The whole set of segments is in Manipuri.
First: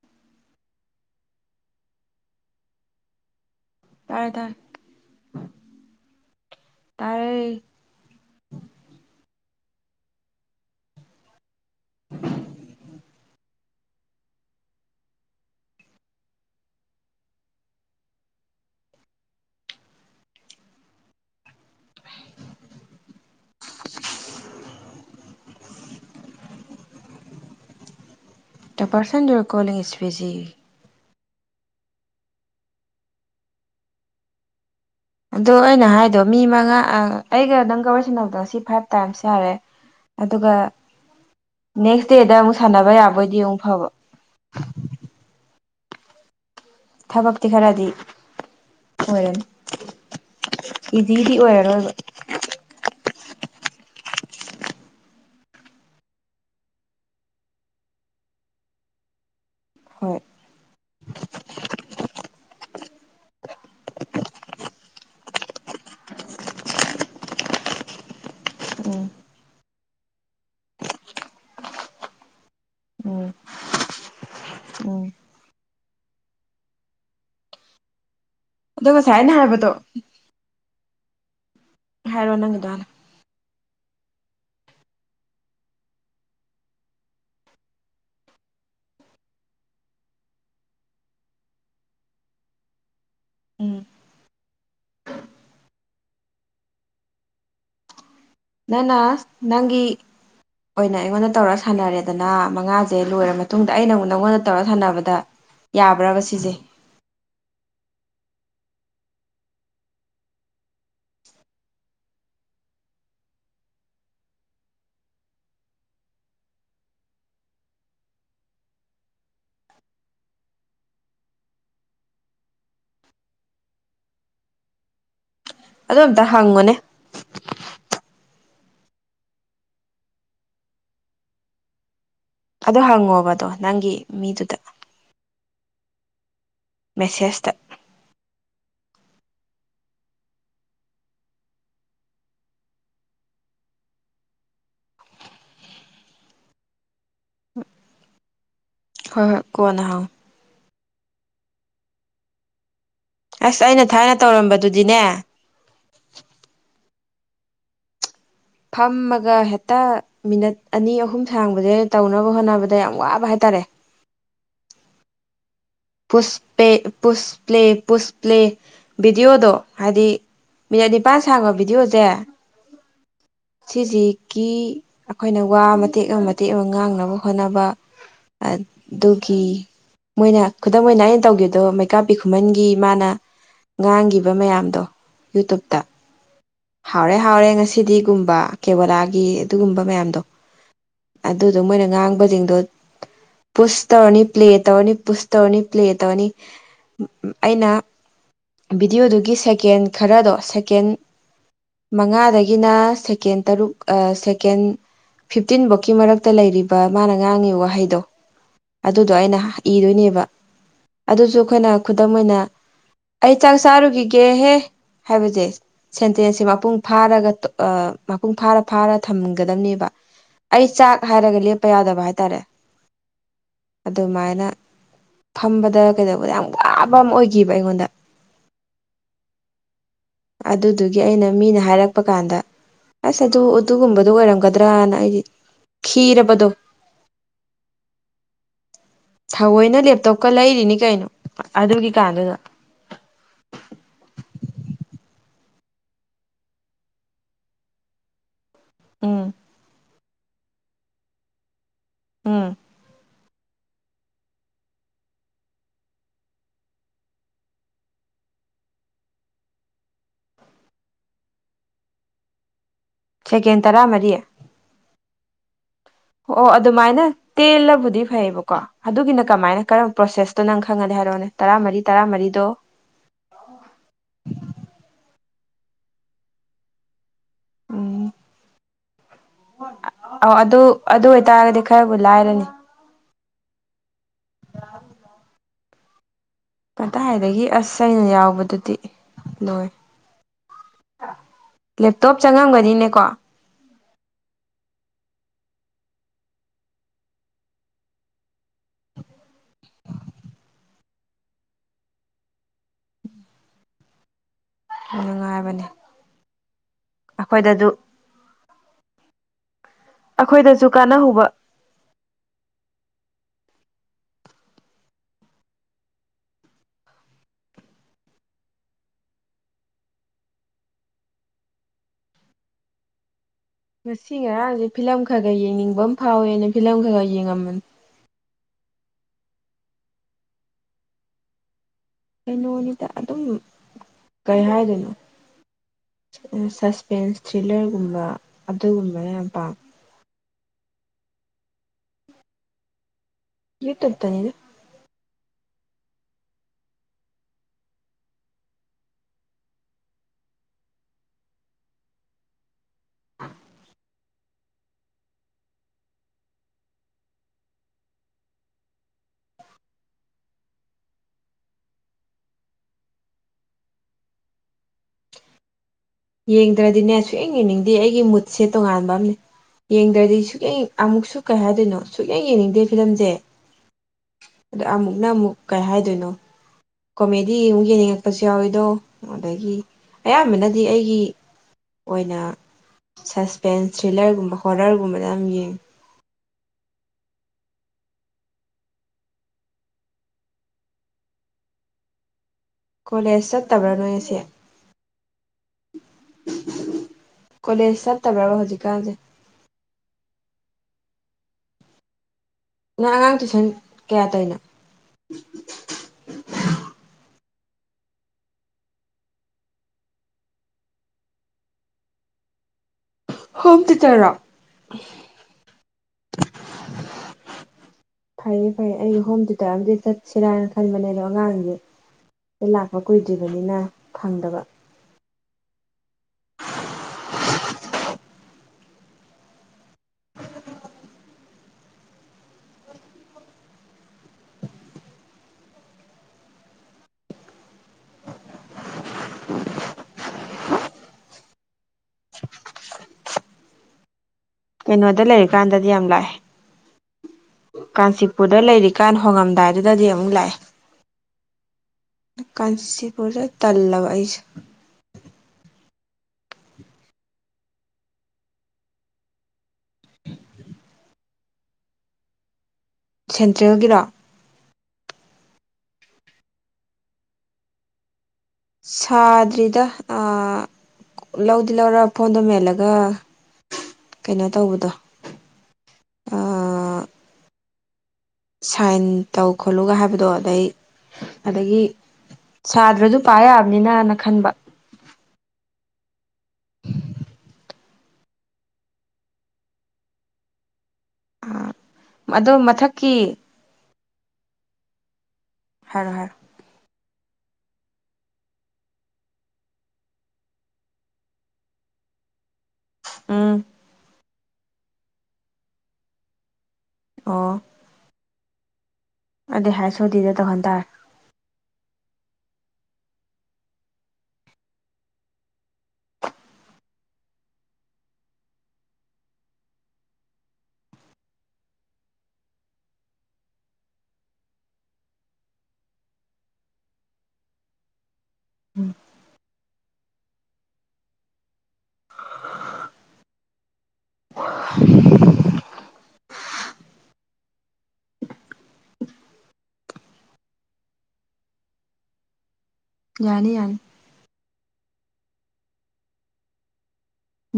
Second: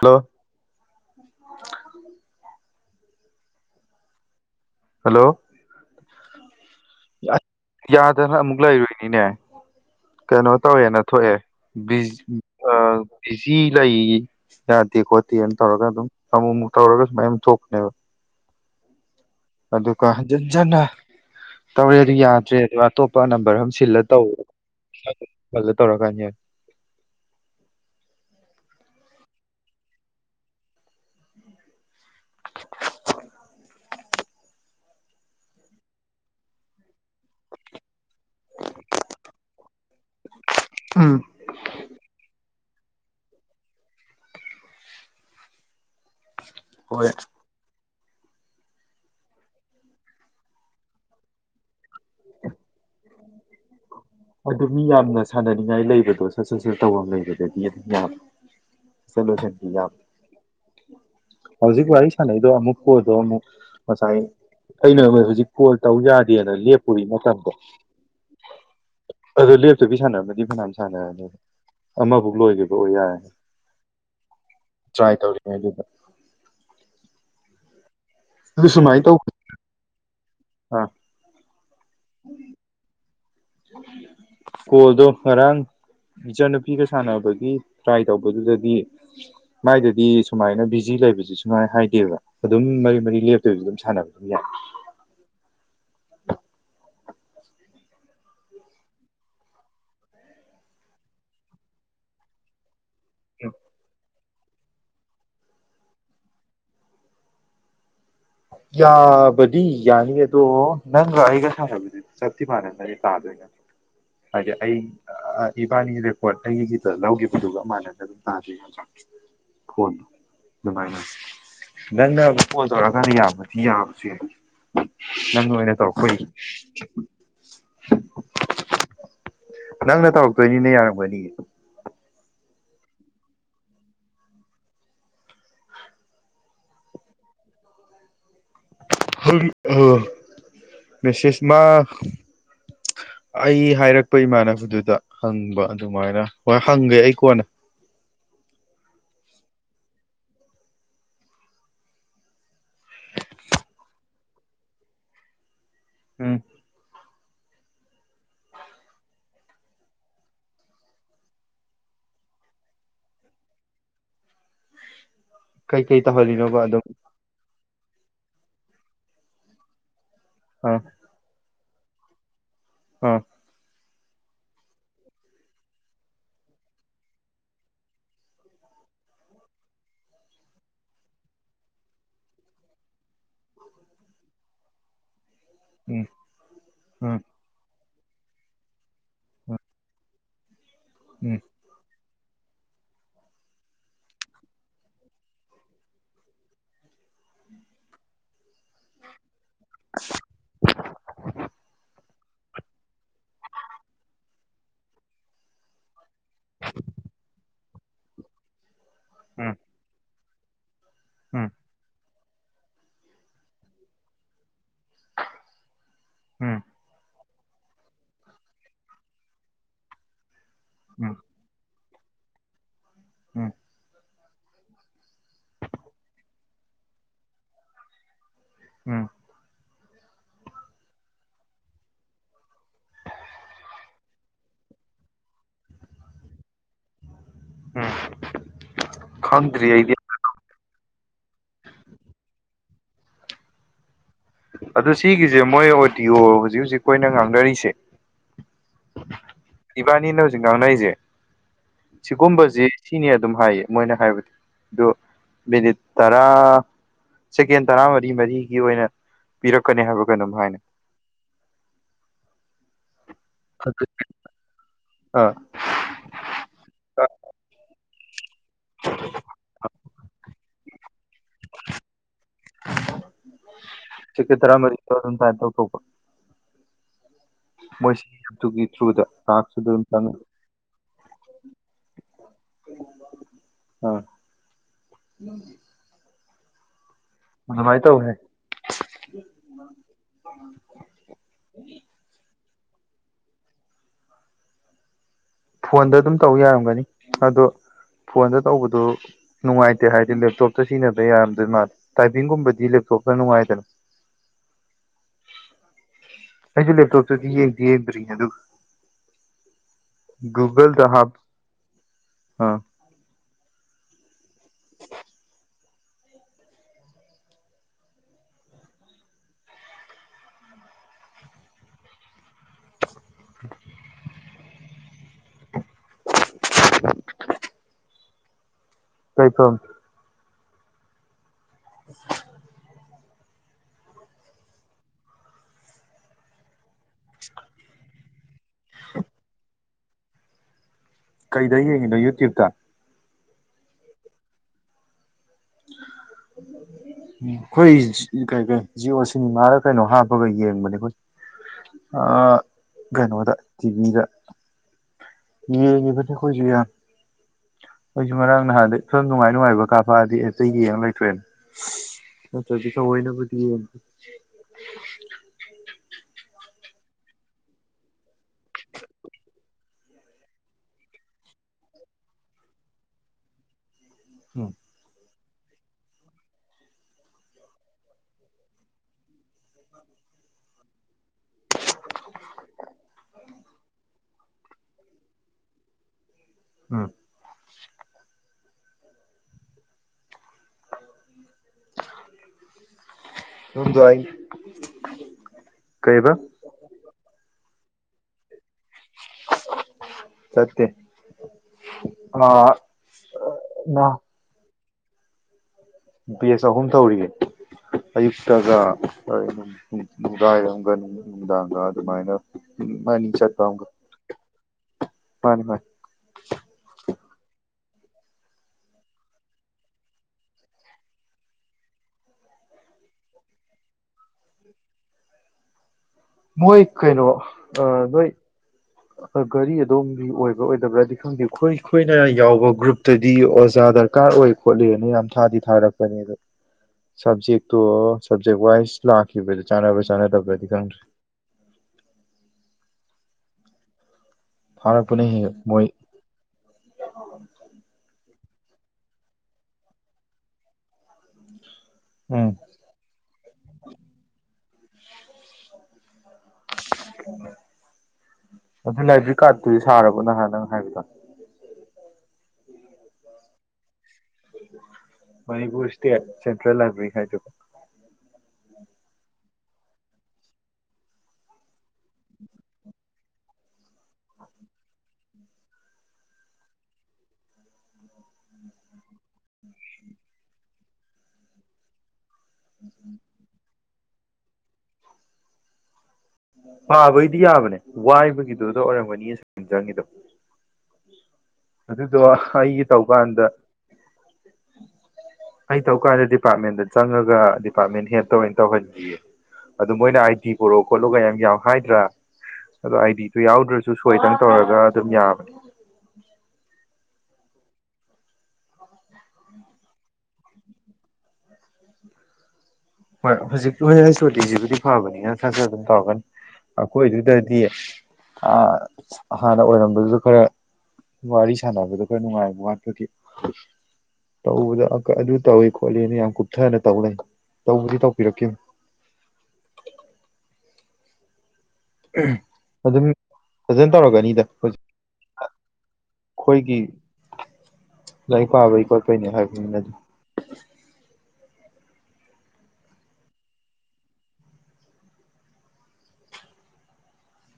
ꯍꯜꯂꯣ꯫ ꯇꯥꯔꯦ-ꯇꯥꯔꯦ꯫ ꯍꯜꯂꯣ꯫ ꯌꯥ ꯇꯥꯔꯦ ꯌꯥꯗꯅ ꯑꯃꯨꯛ ꯂꯩꯔꯨꯏꯅꯤꯅꯦ ꯀꯩꯅꯣ ꯇꯧꯋꯦꯅ ꯊꯣꯛꯑꯦ꯫ ꯕꯤꯖ ꯑ ꯕꯤꯖꯤ ꯂꯩ ꯌꯥꯗꯦ ꯈꯣꯠꯇꯦꯅ ꯇꯧꯔꯒ ꯑꯗꯨꯝ ꯑꯃꯨꯃꯨꯛ ꯇꯧꯔꯒ ꯁꯨꯃꯥꯏꯅ ꯊꯣꯛꯄꯅꯦꯕ꯫ ꯑꯗꯨꯒ ꯍꯟꯖꯤꯟꯖꯟꯅ ꯇꯧꯔꯦ ꯑꯗꯨ ꯌꯥꯗ꯭ꯔꯦ ꯑꯗꯨꯒ ꯑꯇꯣꯞꯄ ꯅꯝꯕꯔ ꯑꯃ ꯁꯤꯜꯂ ꯇꯧ꯫ [inaudible] ꯇꯧꯔꯀꯥꯟ ꯌꯥꯏ꯫ The person you're calling is busy. [inaudible] ꯑꯗꯣ ꯑꯩꯅ ꯍꯥꯏꯗꯣ ꯃꯤ ꯃꯉꯥ ꯑ ꯑꯩꯒ ꯅꯪꯒ ꯋꯥꯔꯤꯁꯟꯅꯕꯗꯣ ꯉꯁꯤ ꯐꯥꯏꯚ ꯇꯥꯏꯝꯁ ꯌꯥꯔꯦ꯫ ꯑꯗꯨꯒ ꯎꯝ꯫ ꯅꯦꯛꯁ ꯗꯦꯗ ꯑꯃꯨꯛ ꯁꯥꯟꯅꯕ ꯌꯥꯕꯣꯏꯗꯤ ꯑꯃꯨꯛ ꯐꯕ꯫ ꯍꯣꯏ ꯊꯕꯛ ꯇꯤ ꯈꯔꯗꯤ ꯑꯣꯏꯔꯅꯤ ꯏꯖꯤꯗꯤ ꯑꯣꯏꯔꯔꯣꯏꯕ꯫ ꯑꯗꯨ ꯃꯤ ꯌꯥꯝꯅ ꯁꯥꯟꯅꯅꯤꯡꯉꯥꯏ ꯂꯩꯕꯗꯣ ꯁꯠ ꯁꯠ ꯁꯠ ꯇꯧꯐꯝ ꯂꯩꯕꯗꯗꯤ ꯑꯗꯨꯝ ꯌꯥꯝ ꯍꯣꯏ [inaudible] ꯍꯧꯖꯤꯛ ꯋꯥꯔꯤ ꯁꯥꯟꯅꯩꯗꯣ ꯑꯃꯨꯛ ꯀꫭꯜꯗꯣ ꯑꯃꯨꯛ ꯉꯁꯥꯏ ꯑꯩꯅꯥ ꯑꯃ ꯍꯧꯖꯤꯛ ꯀꯣꯜ ꯇꯧ ꯌꯥꯗꯦꯅ ꯂꯦꯞꯄꯨꯔꯤ ꯃꯇꯝꯗꯣ꯫ ꯎꯝ ꯑꯗꯣ ꯂꯦꯞꯇꯨꯕꯤ ꯁꯥꯟꯅꯝꯕꯗꯤ ꯐꯅꯥꯌꯥꯝ ꯁꯥꯟꯅꯔꯅꯤ꯫ ꯑꯃꯕꯨꯛ ꯂꯣꯏꯈꯤꯕ ꯑꯣꯏ ꯌꯥꯔꯦ ꯎꯝ ꯎꯝ ꯇ꯭ꯔꯥꯏ ꯇꯧꯔꯤꯉꯩꯗꯨꯗ꯫ ꯑꯗꯣ ꯉꯁꯥꯏ ꯑꯩꯅ ꯍꯥꯏꯕꯗꯣ ꯑ꯫ ꯍꯥꯏꯔꯣ ꯅꯪꯒꯤꯗꫭ ꯍꯥꯟꯅ꯫ ꯀꯣꯜꯗꯣ ꯉꯔꯥꯡ ꯏꯆꯟꯅꯨꯄꯤꯒ ꯁꯥꯟꯅꯕꯒꯤ ꯇ꯭ꯔꯥꯏ ꯇꯧꯕꯗꯨꯗꯗꯤ ꯃꯥꯏꯗꯗꯤ ꯁꯨꯃꯥꯏꯅ ꯕꯤꯖꯤ ꯂꯩꯕꯁꯤ ꯁꯨꯉꯥꯏ ꯍꯥꯏꯗꯦꯕ ꯑꯗꯨꯝ ꯃꯔꯤ ꯃꯔꯤ ꯂꯦꯞ ꯑꯗꯨꯁꯨ ꯑꯗꯨꯝ ꯎꯝ ꯁꯥꯟꯅꯕꯗꯤ ꯌꯥꯏ꯫ ꯅꯪꯅ ꯅꯪꯒꯤ ꯑꯣꯏꯅ ꯑꯩꯉꯣꯟꯗ ꯇꯧꯔ ꯁꯥꯟꯅꯔꯦꯗꯅ ꯃꯉꯥꯁ ꯇꯦ ꯂꯣꯏꯔ ꯃꯇꯨꯡꯗ ꯑꯩꯅ ꯑꯃꯨꯛ ꯅꯪꯉꯣꯟꯗ ꯇꯧꯔ ꯁꯥꯟꯅꯕꯗ ꯌꯥꯕ꯭ꯔꯥꯕ ꯁꯤꯁꯦ꯫ ꯌꯥꯕꯗꯤ ꯌꯥꯅꯤꯌꯦ ꯑꯗꯣ ꯅꯪꯔ ꯑꯩꯒ ꯁꯥꯥꯅꯕꯗꯨ [inaudible] ꯇꯥꯗꫭꯏꯅꯦ ꯍꯥꯏꯗꯤ ꯑꯩ ꯑ ꯏꯕꯥꯅꯤ ꯔꯦꯀꯣꯔꯠ ꯑꯩꯒꯤꯗ ꯂꯧꯈꯤꯕꯗꯨꯒ ꯃꯥꯟꯅꯗ ꯑꯗꯨꯝ꯫ [inaudible] ꯐꯣꯟꯗ ꯑꯗꯨꯃꯥꯏꯅ ꯅꯪꯅ ꯀꯣꯜ ꯇꯧꯔꯛꯑꯒꯥꯟꯗꯤ ꯌꯥ ꯗꯤ ꯌꯥꯕꯁꯨ ꯌꯥꯏ ꯅꯪꯅ ꯑꯣꯏꯅ ꯑꯗꯨ ꯑꯝꯇ ꯇꯧꯔꯛꯄꯩ ꯍꯪꯉꫭꯅꯦ꯫ ꯅꯪꯅ ꯇꯧꯔꯛꯇꯣꯏꯅꯤꯅ ꯌꯥꯔꯝꯒꯅꯤ꯫ ꯑꯗꯨꯣ ꯍꯪꯉꯣꯕꯗꯣ ꯅꯪꯒꯤ ꯃꯤꯗꯨꯗ꯫ ꯃꯦꯁꯦꯖꯇ꯫ [unintelligible] ꯃꯦꯁꯦꯖ ꯃꯥ ꯑꯩ ꯍꯥꯏꯔꯛꯄ ꯏꯃꯥꯟꯅꯕꯗꯨꯗ ꯍꯪꯕ ꯑꯗꯨꯃꯥꯏꯅ ꯍꯣꯏ ꯍꯪꯒꯦ ꯑꯩ ꯀꯣꯟꯅ꯫ ꯍꯣꯏ ꯍꯣꯏ ꯀꯣꯟꯅ ꯍꯪꯉꫭ꯫ ꯑꯁ ꯑꯩꯅ ꯊꯥꯢꯅ ꯇꯧꯔꯝꯕꯗꯨꯗꯤꯅꯦ ꯎꯝ꯫ ꯐꯝꯃꯒ ꯍꯦꯛꯇ ꯃꯤꯅꯠ ꯑꯅꯤ ꯑꯍꯨꯝ ꯁꯥꯡꯕꯁꯦ ꯇꯧꯅꯕ ꯍꯣꯠꯅꯕꯗ ꯌꯥꯝ ꯋꯥꯕ ꯍꯥꯏꯇꯥꯔꯦ ꯀꯩꯀꯩ ꯄꯨꯁ ꯇꯧꯍꯜꯂꯤꯅꯣꯕ ꯄꯂꯦ ꯑꯗꯨꯝ ꯄꯨꯁ ꯄꯂꯦ ꯄꯨꯁ ꯄꯂꯦ ꯕꯤꯗꯤꯑꯣꯗ ꯍꯥꯏꯗꯤ ꯑꯥ ꯃꯤꯅꯠ ꯅꯤꯄꯥꯥꯟ ꯁꯥꯡꯉꯣ ꯚꯗꯤꯑꯣꯁꯦ ꯎꯝ ꯁꯤꯁꯤꯒꯤ ꯑꯩꯈꯣꯏꯅ ꯋꯥ ꯃꯇꯦꯛ ꯑꯃ ꯃꯇꯦꯛ ꯑꯃ ꯉꯥꯡꯅꯕ ꯍꯣꯠꯅꯕ ꯒꯤ [unintelligible] ꯃꯣꯏꯅ ꯈꯨꯗꯝ ꯑꯣꯏꯅ ꯑꯩꯅ ꯇꯧꯒꯦꯗꯣ ꯃꯩꯀꯥꯄꯤ ꯈꯨꯃꯟꯒꯤ ꯃꯥꯅ ꯉꯥꯡꯈꯤꯕ ꯃꯌꯥꯝꯗꯣ ꯌꯨꯇꯨꯕꯇ ꯎꯝ ꯍꯥꯎꯔꯦ ꯎꯝ ꯍꯥꯎꯔꯦ ꯉꯁꯤꯗꯤꯒꯨꯝꯕ ꯀꯦꯕꯣꯂꯥꯒꯤ ꯑꯗꯨꯒꯨꯝꯕ ꯃꯌꯥꯝꯗꯣ ꯎꯝ ꯑꯗꯨ ꯑꯗ ꯃꯣꯏꯅ ꯉꯥꯡꯕꯁꯤꯡꯗꯣ ꯄꯨꯁ ꯇꯧꯅꯤ ꯄ꯭ꯂꯦ ꯇꯧꯅꯤ ꯄꯨꯁ ꯇꯧꯅꯤ ꯄ꯭ꯂꯦ ꯇꯧꯅꯤ ꯑꯝ-ꯑꯝ ꯑꯩꯅ ꯚꯤꯗꯤꯑꯣꯗꯨꯒꯤ ꯁꯦꯀꯦꯟ ꯈꯔꯗꯣ ꯁꯦꯀꯦꯟ ꯃꯉꯥꯗꯒꯤꯅ ꯁꯦꯀꯦꯟ ꯇꯔꯨꯛ ꯁꯦꯀꯦꯟ ꯐꯤꯐꯇꯤꯟꯐꯧꯀꯤ ꯃꯔꯛ ꯃꯔꯛꯇ ꯂꯩꯔꯤꯕ ꯃꯥꯅ ꯉꯥꯡꯉꯤꯕ ꯋꯥꯍꯩꯗꯣ ꯑꯗꯨꯗꯣ ꯑꯩꯅ ꯎꯝ ꯎꯝ ꯏꯗꯣꯏꯅꯦꯕ ꯑꯗꯨꯁꯨ ꯎꯝ ꯑꯩꯈꯣꯏꯅ ꯈꯨꯗꯝ ꯑꯣꯏꯅ ꯑꯩ ꯆꯥꯛ ꯆꯥꯔꯨꯈꯤꯒꯦꯍꯦ ꯍꯥꯏꯕꯁꯦ ꯆꯦꯁꯦ ꯃꯄꯨꯡ ꯐꯥꯔꯒ ꯃꯄꯨꯡ ꯐꯥꯔ ꯐꯥꯔ ꯊꯝꯒꯗꯕꯅꯦꯕ ꯑꯩ ꯆꯥꯛ ꯎꯝ ꯍꯥꯏꯔꯒ ꯂꯦꯞꯄ ꯌꯥꯗꯕ ꯍꯥꯏꯇꯥꯔꯦ ꯎꯝ ꯑꯗꯨꯃꯥꯏꯅ ꯐꯝꯕꯗ ꯀꯩꯗꯧꯕꯗ ꯌꯥꯝ ꯋꯥꯕ ꯑꯃ ꯑꯣꯏꯈꯤꯌꯦꯕ ꯑꯩꯉꯣꯟꯗ ꯎꯝ ꯑꯗꯨ ꯑꯗꯨꯒꯤ ꯑꯩꯅ ꯃꯤꯅ ꯍꯥꯏꯔꯛꯄ ꯀꯥꯟꯗ ꯑꯁ ꯑꯗꯨ ꯑꯗꯨꯒꯨꯝꯕꯗꯣ ꯑꯣꯏꯔꯝꯒꯗ꯭ꯔꯅ ꯑꯩꯗꯤ ꯈꯤꯔꯕꯗꯣ ꯎꯝ ꯈꯪꯗ꯭ꯔꯤ ꯊꯑꯣꯏꯅ ꯑꯩꯗꯤ ꯂꯦꯞꯇꯣꯞꯀ ꯂꯩꯔꯤꯅꯤ ꯀꯩꯅꯣ ꯑꯗꯨꯒꯤ ꯀꯥꯟꯗꯨꯗ ꯑꯗ ꯁꯤꯒꯤꯁꯦ ꯃꯣꯏ ꯑꯣꯇꯌꯣ ꯍꯧꯖꯤꯛ ꯍꯧꯖꯤꯛ ꯀꯣꯏꯅ ꯉꯥꯡꯅꯔꯤꯁꯦ ꯎꯝ ꯏꯕꯥꯥꯅꯤꯅꯍꯧꯖꯤꯡ ꯉꯥꯡꯅꯏꯖꯦ ꯎꯝ ꯁꯤꯒꯨꯝꯕꯖꯤ ꯁꯤꯅꯤꯌꯔ ꯑꯗꯨꯝ ꯍꯥꯏꯌꯦ ꯃꯣꯏꯅ ꯍꯥꯏꯕꯗꯨ ꯑꯗꯨ ꯃꯤꯅꯤꯠ ꯇꯔꯥ ꯁꯦꯀꯦꯟ ꯇꯔꯥꯃꯔꯤ ꯃꯔꯤꯒꯤ ꯑꯣꯏꯅ ꯄꯤꯔꯛꯀꯅꯤ ꯍꯥꯏꯕ ꯀꯩꯅꯣꯝ ꯍꯥꯏꯅ ꯁꯦꯀꯦꯟ ꯇꯔꯥꯃꯔꯤ ꯑꯥ ꯑꯣ ꯑꯣ ꯑꯗꯨꯃꯥꯏꯅ ꯇꯦꯜꯂꯕꯨꯗꯤ ꯐꯩꯌꯦꯕꯀꯣ ꯑꯗꯨꯒꯤꯅ ꯀꯃꯥꯏꯅ ꯀꯔꯝ ꯄ꯭ꯔꯣꯁꯦꯁꯇꯣ ꯅꯪ ꯈꯪꯉꯅꯤ ꯍꯥꯏꯔꯛꯑꯣꯅꯦ ꯇꯔꯥꯃꯔꯤ ꯇꯔꯥꯃꯔꯤꯗꯣ ꯆꯀ ꯇ꯭ꯔꯥ ꯃꯔꯤ ꯆꯥꯏꯗꯧ ꯀꯣ [unintelligible] ꯃꯣꯏ ꯑꯗꯨꯒꯤ ꯊ꯭ꯔꯨꯗ [unintelligible] ꯑ ꯆꯪꯉ ꯑꯗꯨ ꯑꯗꯨ ꯑꯣꯏꯇꯥꯔꯒꯗꯤ ꯈꯔꯕꯨ ꯂꯥꯏꯔꯅꯤ ꯎꯝ ꯀꯗꯥꯏꯗꯒꯤ ꯑꯁ ꯑꯗꯨꯃꯥꯏꯅ ꯑꯩꯅ ꯇꯧꯋꯦ ꯌꯥꯎꯕꯗꯨꯗꯤ ꯂꯣꯏ ꯂꯦꯞꯇꯣꯞ ꯆꯪꯉꯝꯒꯅꯤꯅꯦꯀꯣ ꯐꯣꯟꯗ ꯑꯗꯨꯝ ꯇꯧ ꯌꯥꯔꯝꯒꯅꯤ ꯑꯗꯣ ꯐꯣꯟꯗ ꯇꯧꯕꯗꯨ ꯅꯨꯡꯉꯥꯏꯇꯦ ꯍꯥꯏꯗꯤ ꯂꯦꯞꯇꯣꯞꯇ ꯁꯤꯖꯤꯟꯅꯕ ꯌꯥꯔꯝꯗꯣꯏ ꯃꯥꯜꯂꯦ ꯇꯥꯏꯄꯤꯡꯒꯨꯝꯕꯗꯤ ꯂꯦꯞꯇꯣꯞꯇ ꯅꯨꯡꯉꯥꯏꯗꯅ ꯌꯥꯝ ꯅꯨꯡꯉꯥꯏꯕꯅꯤ ꯑꯩꯁꯨ ꯂꯦꯞꯇꯣꯞꯇꯗꯤ ꯌꯦꯡꯗꯤ ꯌꯦꯡꯗ꯭ꯔꯤꯅꯦ ꯑꯗꯨꯒ ꯑꯩꯈꯣꯏꯗꯁꯨ ꯨꯒꯨꯒꯜꯗ ꯍꯥꯞꯄ ꯀꯥꯟꯅꯍꯧꯕ ꯉꯁꯤ ꯉꯔꯥꯡꯁꯦ ꯐꯤꯂꯝ ꯈꯔ ꯈꯔ ꯌꯦꯡꯅꯤꯡꯕ ꯑꯃ ꯐꯥꯎꯋꯦꯅ ꯐꯤꯂꯝ ꯈꯔ ꯈꯔ ꯌꯦꯡꯉꯝꯕꯅꯤ ꯀꯩ ꯀ [unintelligible] [inaudible] ꯀꯩꯅꯣꯅꯤꯗ ꯑꯗꯨꯝ ꯀꯩ ꯍꯥꯏꯗꯣꯏꯅꯣ ꯁꯁꯄꯦꯟꯁ ꯊ꯭ꯔꯤꯂꯔꯒꯨꯝꯕ ꯑꯗꯨꯒꯨꯝꯕꯅ ꯌꯥꯝ ꯄꯥꯝꯃꯦ ꯀꯩꯗ ꯌꯦꯡꯉꯤꯅꯣ ꯌꯨꯇ꯭ꯌꯨꯞꯇ ꯌꯨꯇ꯭ꯌꯨꯞ ꯇꯅꯤꯗ [inaudible] ꯎꯝ ꯑꯩꯈꯣꯏ ꯀꯩ ꯀ ꯖꯤꯑꯣ ꯁꯤꯅꯦꯃꯥꯒ ꯀꯩꯅꯣ ꯍꯥꯞꯄꯒ ꯌꯦꯡꯕꯅꯦ ꯑꯩꯈꯣꯏ ꯑꯥ ꯀꯩꯅꯣꯗ ꯇꯤꯚꯤꯗ ꯌꯦꯡꯉꯤꯕꯅꯤ ꯑꯩꯈꯣꯢꯁꯨ ꯌꯥꯝ ꯑꯩꯁꯨ ꯉꯔꯥꯡ ꯅꯍꯥꯟꯗꯩ ꯐꯤꯂꯝ ꯅꯨꯡꯉꯥꯏ ꯅꯨꯡꯉꯥꯏꯕ ꯀꯥꯞꯄꯛꯑꯗꯤ ꯑꯇꯩ ꯌꯦꯡꯉ ꯂꯩꯊꯣꯛꯑꯦꯅ ꯆꯠꯇꯣꯢꯁꯤꯁꯨ ꯑꯣꯏꯅꯕꯗꯤꯑꯅꯦ ꯌꯦꯡꯗ꯭ꯔꯗꯤꯅꯦ ꯁꯨꯛꯌꯦꯡ ꯌꯦꯡꯅꯤꯡꯗꯦ ꯑꯩꯒꯤ ꯃꯨꯠꯁꯦ ꯇꯣꯉꯥꯟꯕ ꯑꯝꯅꯤ ꯌꯦꯡꯗ꯭ꯔꯗꯤ ꯁꯨꯛꯌꯦꯡ ꯑꯃꯨꯛꯁꯨ ꯀꯩ ꯍꯥꯏꯗꯣꯏꯅꯣ ꯁꯨꯛꯌꯦꯡ ꯌꯦꯡꯅꯤꯡꯗꯦ ꯐꯤꯂꯝꯁꯦ ꯎꯝ ꯑꯗ ꯑꯃꯨꯛꯅ ꯑꯃꯨꯛ ꯀꯩ ꯍꯥꯏꯗꯣꯏꯅꯣ ꯀꯣꯃꯦꯗꯤ ꯑꯃꯨꯛ ꯌꯦꯡꯅꯤꯡꯉꯛꯄꯁꯨ ꯌꯥꯎꯢꯗꯣ ꯑꯗꯒꯤ ꯑꯌꯥꯝꯕꯅꯗꯤ ꯑꯩꯒꯤ ꯑꯣꯏꯅ ꯁꯁꯄꯦꯟꯁ ꯊ꯭ꯔꯤꯂꯔꯒꯨꯝꯕ ꯍꯣꯔꯥꯔꯒꯨꯝꯕꯅ ꯌꯥꯝ ꯌꯦꯡꯉꯤ ꯎꯝ ꯀꯣꯂꯦꯖ ꯆꯠꯇꯕ꯭ꯔꯥ ꯅꯪꯗꯣ ꯅꯣꯏ ꯑꯩ ꯉꯁꯤ ꯀꯩꯕ ꯀꯣꯂꯦꯖ ꯆꯠꯇꯕ꯭ꯔꯥꯕ ꯍꯧꯖꯤꯛꯀꯥꯟꯁꯤ ꯆꯠꯇꯦ ꯑꯥ ꯅꯪ ꯑꯉꯥꯡ ꯇꯨꯏꯁꯟ ꯅ ꯀꯌꯥ ꯇꯧꯔꯤꯅꯣ ꯕꯦꯁ ꯑꯍꯨꯝ ꯇꯧꯔꯤꯌꯦ ꯑꯌꯨꯛꯇꯒ ꯑꯗꯩ ꯅꯨꯡꯗꯥꯏꯋꯥꯢꯔꯝꯒ ꯅꯨꯃꯤꯠ ꯅꯨꯡꯗꯥꯡꯒ ꯑꯗꯨꯃꯥꯏꯅ ꯎꯝ ꯃꯥꯅꯤ ꯆꯠꯄ ꯍꯣꯝ ꯑꯒ ꯇ꯭ꯌꯨꯇꯔꯔꯣ ꯃꯥꯅꯤ ꯃꯥꯅꯤ ꯐꯩꯌꯦ ꯐꯩꯌꯦ ꯑꯩꯁꯨ ꯍꯣꯝ ꯇ꯭ꯌꯨꯇꯔ ꯑꯃꯗꯤ ꯆꯠꯁꯤꯔꯥꯅ ꯈꯟꯕꯅꯦꯗꯣ ꯑꯉꯥꯡꯁꯦ ꯑꯩ ꯂꯥꯛꯄ ꯀꯨꯏꯗ꯭ꯔꯤꯕꯅꯤꯅ ꯐꯪꯗꯕ ꯃꯣꯏ ꯀꯩꯅꯣ ꯑꯥ ꯅꯣꯢ ꯒꯥꯔꯤ ꯑꯗꯣꯝꯒꯤ ꯑꯣꯏꯕ꯭ꯔꯥ ꯑꯣꯏꯗꯕ꯭ꯔꯗꯤ ꯈꯪꯗꯦ ꯑꯩꯈꯣꯏ ꯑꯩꯈꯣꯏꯅ ꯌꯥꯎꯕ ꯒ꯭ꯔꯨꯞꯇꯗꯤ ꯑꯣꯖꯥ ꯗꯔꯀꯥꯔ ꯑꯣꯏ ꯈꯣꯠꯂꯦꯅ ꯌꯥꯝ ꯊꯥꯗꯤ ꯊꯥꯔꯛꯄꯅꯦ ꯑꯗꯣ ꯁꯞꯖꯦꯛꯇꯣ ꯁꯞꯖꯦꯛ ꯋꯥꯏꯁ ꯂꯥꯛꯈꯤꯕꯅꯤ ꯆꯥꯟꯅꯕ꯭ꯔꯥ ꯆꯥꯟꯅꯗꯕ꯭ꯔꯗꯤ ꯈꯪꯗ꯭ꯔꯦ ꯀꯩꯅꯣꯗ ꯐꯥꯔꯛꯄꯅꯦ ꯍꯦꯛ ꯍꯦꯛ ꯃꯣꯏ ꯂꯩꯔꯤꯀꯥꯟꯗꯗꯤ ꯂꯥꯛꯑꯦ [unintelligible] ꯀꯥꯟꯆꯤꯄꯨꯔꯗ ꯂꯩꯔꯤꯀꯥꯟ ꯍꯣꯡꯉꯝꯗꯥꯏꯗꯨꯗꯗꯤ ꯑꯃꯨꯛ ꯂꯥꯛꯑꯦ ꯎꯝ ꯀꯥꯟꯆꯤꯄꯨꯔꯗ ꯇꯥꯜꯂꯕ ꯑꯩꯁꯤ ꯑꯗꯨ ꯂꯥꯏꯕ꯭ꯔꯦꯔꯤ ꯀꯥ꯭ꯔꯠꯇꯨꯗꯤ ꯁꯥꯔꯕꯣ ꯅꯥꯍꯟ ꯅꯪ ꯍꯥꯏꯕꯗꯣ ꯁꯦꯟꯇ꯭ꯔꯦꯜꯒꯤꯔꯣ ꯃꯅꯤꯄꯨꯔ ꯏꯁꯇꯦꯠ ꯁꯦꯟꯇ꯭ꯔꯦꯜ ꯂꯥꯏꯕ꯭ꯔꯦꯔꯤ ꯍꯥꯏꯗꯨ ꯁꯥꯗ꯭ꯔꯤꯗ ꯑꯥ ꯂꯧꯗꯤ ꯂꯧꯔ ꯐꯣꯝꯗꯣ ꯃꯦꯜꯂꯒ ꯀꯩꯅꯣ ꯇꯧꯕꯗꯣ [inaudible] ꯑꯥ ꯁꯥꯏꯟ ꯇꯧ ꯈꯣꯠꯂꯨꯒ ꯍꯥꯏꯕꯗꯣ ꯑꯗꯩ ꯑꯗꯒꯤ ꯁꯥꯗ꯭ꯔꯗꯨ ꯄꯥ ꯌꯥꯕꯅꯤꯅ ꯅ ꯈꯟꯕ ꯄꯥꯕꯩꯗꯤ ꯌꯥꯕꯅꯦ ꯋꯥꯏꯕꯒꯤꯗꯨꯗ ꯑꯣꯏꯔꯝꯒꯅꯤ ꯁꯥꯢꯟ ꯆꯪꯉꯤꯗꯣ ꯑꯗꯨꯗꯣ ꯑꯗꯣ ꯑꯩꯒꯤ ꯃꯊꯛꯀꯤ ꯇꯧꯀꯥꯟꯗ ꯑꯩ ꯇꯧ ꯍꯥꯏꯔꯣ ꯀꯥꯟꯗ ꯍꯥꯏꯔꯣ ꯗꯤꯄꯥꯔꯠꯃꯦꯟꯗ ꯆꯪꯉꯒ ꯗꯤꯄꯥꯔꯠꯃꯦꯟ ꯍꯦꯠꯇꯥ ꯑꯣꯢꯅ ꯇꯧꯍꯟꯈꯤꯌꯦ ꯑꯗꯨ ꯃꯣꯏꯅ ꯑꯥꯏ ꯗꯤ ꯄꯨꯔꯛꯑꯣ ꯈꯣꯠꯂꯣꯒ ꯌꯥꯝ ꯌꯥꯝ ꯍꯥꯏꯗ꯭ꯔꯥ ꯑꯗꯣ ꯑꯥꯏ ꯗꯤꯗꯨ ꯎꯝ ꯌꯥꯎꯗ꯭ꯔꯁꯨ ꯁꯣꯏꯗꯪ ꯇꯧꯔꯒ ꯑꯗꯨꯝ ꯌꯥꯕꯅꯤ ꯑꯣ ꯑꯗꯤ ꯍꯥꯏ ꯁꯣ ꯗꯤ ꯗ ꯇꯧꯍꯟ ꯇꯥꯔꯦ ꯍꯣꯏ ꯍꯧꯖꯤꯛ ꯍꯩꯁ ꯑꯣ ꯗꯤ ꯁꯤꯕꯨꯗꯤ ꯐꯕꯅꯤꯅ ꯁꯠ ꯁꯠ ꯑꯗꯨꯝ ꯇꯧꯔꯀꯅꯤ ꯑꯩꯈꯣꯏꯗꯨꯗꯗꯤ ꯑꯥ ꯍꯥꯟꯅ ꯑꯣꯏꯔꯝꯕꯗꯨꯗ ꯈꯔꯥ ꯋꯥꯔꯤ ꯁꯥꯟꯅꯕꯗ ꯈꯔꯥ ꯅꯨꯡꯉꯥꯏꯕ ꯋꯥꯠꯄꯒꯤ ꯇꯧꯕꯗ ꯑꯀ ꯑꯗꯨ ꯇꯧꯋꯤ ꯈꯣꯠꯂꯤꯅ ꯌꯥꯝ ꯀꯨꯞꯊꯅ ꯇꯧ ꯂꯩ ꯇꯧꯕꯗꯤ ꯇꯧꯕꯤꯔꯛꯀꯦꯅꯦ ꯎꯝ ꯑꯗꯨꯝ ꯐꯖꯅ ꯇꯧꯔꯀꯅꯤꯗ ꯍꯧꯖꯤꯛ ꯈꯣꯏꯒꯤ ꯂꯥꯏꯔꯤꯛ ꯄꯥꯕꯩ ꯈꯣꯠꯄꯩꯅꯦ ꯍꯥꯏꯕꯅꯤꯅ ꯑꯗꯨꯝ ꯌꯥꯅꯤ ꯌꯥꯅꯤ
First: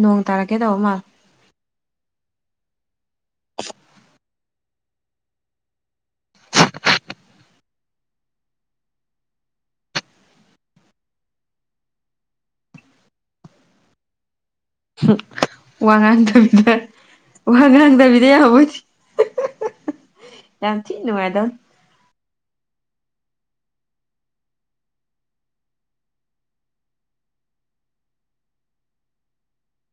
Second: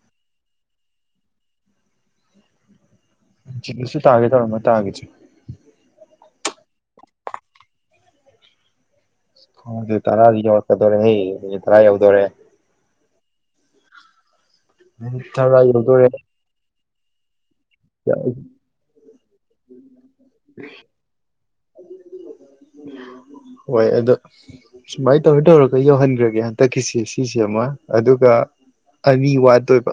ꯅꯣꯡ ꯇꯥꯔꯛꯀꯦ ꯇꯧꯕ ꯃꯥꯜ ꯅꯨꯡꯊꯤꯜꯗꯁꯨ ꯇꯥꯒꯦ ꯇꯧꯔꯝꯕꯅꯤ ꯇꯥꯒꯤꯗꯔꯦ ꯈꯪꯗꯦ ꯇꯔꯥꯗꯤ ꯌꯧꯔꯛꯀꯗꯧꯔꯦꯍꯦ ꯑꯗꯨ ꯇꯔꯥ ꯌꯧꯗꯣꯔꯦ ꯍꯨꯡ ꯃꯤꯅꯤꯠ ꯇꯔꯥ ꯋꯥ ꯌꯧꯗꯣꯔꯦ ꯉꯥꯡꯗꯕꯤꯗ ꯋꯥ ꯉꯥꯡꯗꯕꯤꯗ ꯌꯥꯕꯣꯏꯊꯤ ꯌꯥꯝ ꯊꯤ ꯅꯨꯡꯉꯥꯏꯗꯧ ꯍꯣꯏ ꯑꯗꯣ ꯁꯨꯃꯥꯏ ꯇꯧꯔ ꯇꯧꯔꯒ ꯌꯧꯍꯟꯒ꯭ꯔꯒꯦ ꯍꯟꯗꯛꯀꯤꯁꯤ ꯁꯤꯁꯦ ꯑꯃ ꯑꯗꯨꯒ ꯑꯅꯤ ꯋꯥꯠꯇꯣꯏꯕ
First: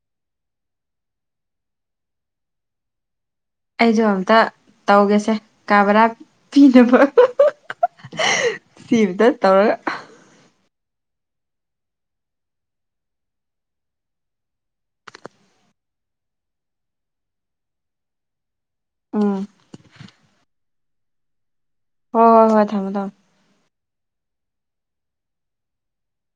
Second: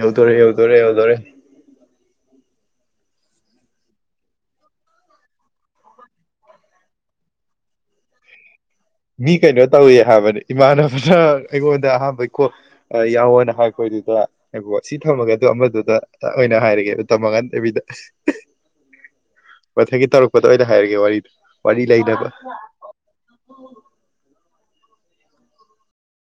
ꯌꯧꯗꯣꯔ ꯌꯧꯗꯣꯔꯦ ꯌꯧꯗꯣꯔꯦ ꯑꯩꯖꯨ ꯑꯝꯇ ꯇꯧꯒꯦꯁꯦ ꯀꯥ ꯕꯔꯥ ꯄꯤꯅꯕ ꯁꯤ ꯑꯝꯇ ꯃꯤ ꯀꯩꯅꯣ ꯇꯧꯔꯒ ꯇꯧꯏ ꯍꯥꯏꯕꯅꯤ ꯏꯃꯥꯟꯅꯕꯅ ꯑꯩꯉꯣꯟꯗ ꯑꯍꯥꯟꯕꯩ ꯀꯣꯜ ꯌꯥꯎꯋꯣꯅ ꯍꯥꯏꯈꯣꯏꯗꯨꯗ ꯉꯥꯏꯈꯣꯀꯣ ꯁꯤ ꯊꯝꯃꯒꯖꯨ ꯑꯃꯗꯨꯗ ꯑꯣꯏꯅ ꯍꯥꯏꯔꯒꯦ ꯃꯇꯝ ꯃꯥꯡꯍꯟꯗꯕꯤꯗ ꯎꯝ ꯃꯊꯪꯒꯤ ꯇꯧꯔꯛꯄꯗ ꯑꯣꯏꯅ ꯍꯥꯏꯔꯒꯦ ꯋꯥꯔꯤꯗ ꯋꯥꯔꯤ ꯂꯩꯅꯕ ꯍꯣꯏ ꯍꯣꯏ ꯍꯣꯏ ꯊꯝꯃꯣ ꯊꯝꯃꯣ